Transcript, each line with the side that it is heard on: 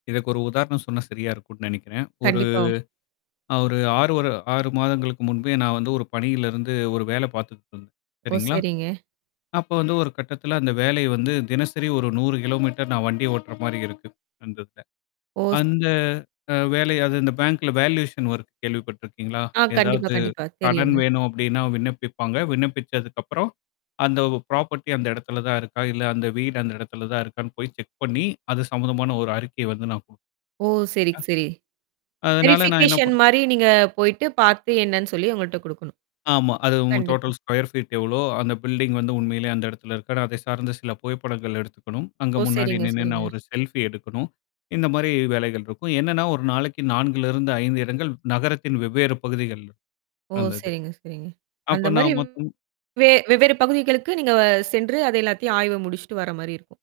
left: இதுக்கு ஒரு உதாரணம் சொன்னா சரியா இருக்குன்னு நெனைக்கிறேன். ஒரு
right: கண்டிப்பா.
left: நான் ஒரு 6- வரு 6 மாதங்களுக்கு முன்பே நான் வந்து ஒரு பணியிலிருந்து ஒரு வேலை பாத்துட்ருந்தேன்.
right: ஓ,
left: சரிங்களா?
right: சரிங்க.
left: அப்ப வந்து ஒரு கட்டத்துல அந்த வேலைய வந்து தினசரி ஒரு 100 மீட்டர் கிலோ நான் வண்டி ஓட்டுற மாரி இருக்கு. அந்த இதுல.
right: ஓஸ்
left: அந்த அ வேலைய அந்த பேங்கல வேலுயேசன் வொர்க்கு கேள்விப்பட்டிருக்கீங்களா?
right: ஆ கண்டிப்பா
left: ஏதாவது
right: கண்டிப்பா
left: கடன்
right: தெரியுங்க.
left: வேணும் அப்டீன்னா, விண்ணப்பிப்பாங்க. விண்ணப்பிச்சதுக்கு அப்புறம், அந்த ப்ராபர்ட்டி அந்த இடத்துல தான் இருக்கா? இல்ல அந்த வீடு அந்த இடத்துல தான் இருக்கான்னு? போய் செக் பண்ணி அது சம்பந்தமான ஒரு அறிக்கை வந்து நான் குடுக்கணும்
right: ஓ, சரி சரி.
left: அதனால நான் என்ன
right: வெரிஃபிகேஷன்
left: பண்
right: மாரி நீங்க போயிட்டு, பாத்து, என்னான்னு சொல்லி அவுங்கள்ட்ட குடுக்கணும்!
left: ஆமா, அது ம்
right: கண்டிப்பா.
left: டோட்டல் ஸ்கொயர் ஃ பீட் எவளோ? அந்த பில்டிங் வந்து உண்மையிலே அந்த இடத்துல இருக்கா? அதைச் சார்ந்த சில புகைப்படங்கள் எடுத்துக்கணும், அங்க
right: ஓ,
left: முன்னாடி
right: சரிங்க
left: நின்னு
right: சரிங்க.
left: நான் ஒரு செல்ஃபி எடுக்கணும், இந்த மாரி வேலைகள் இருக்கும். என்னன்னா, ஒரு நாளைக்கு 4ல இருந்து 5 இடங்கள் நகரத்தின் வெவ்வேற பகுதிகள்ல,
right: ஓ,
left: அந்தது.
right: சரிங்க சரிங்க. அந்த
left: அப்போ
right: மாரி
left: நான் மொத்தம்
right: வேலை வெவ்வேறு பகுதிகளுக்கு, நீங்க அ சென்று, அதை எல்லாத்தையும் ஆய்வு முடிச்சிட்டு வர்ற மாரி இருக்கும்!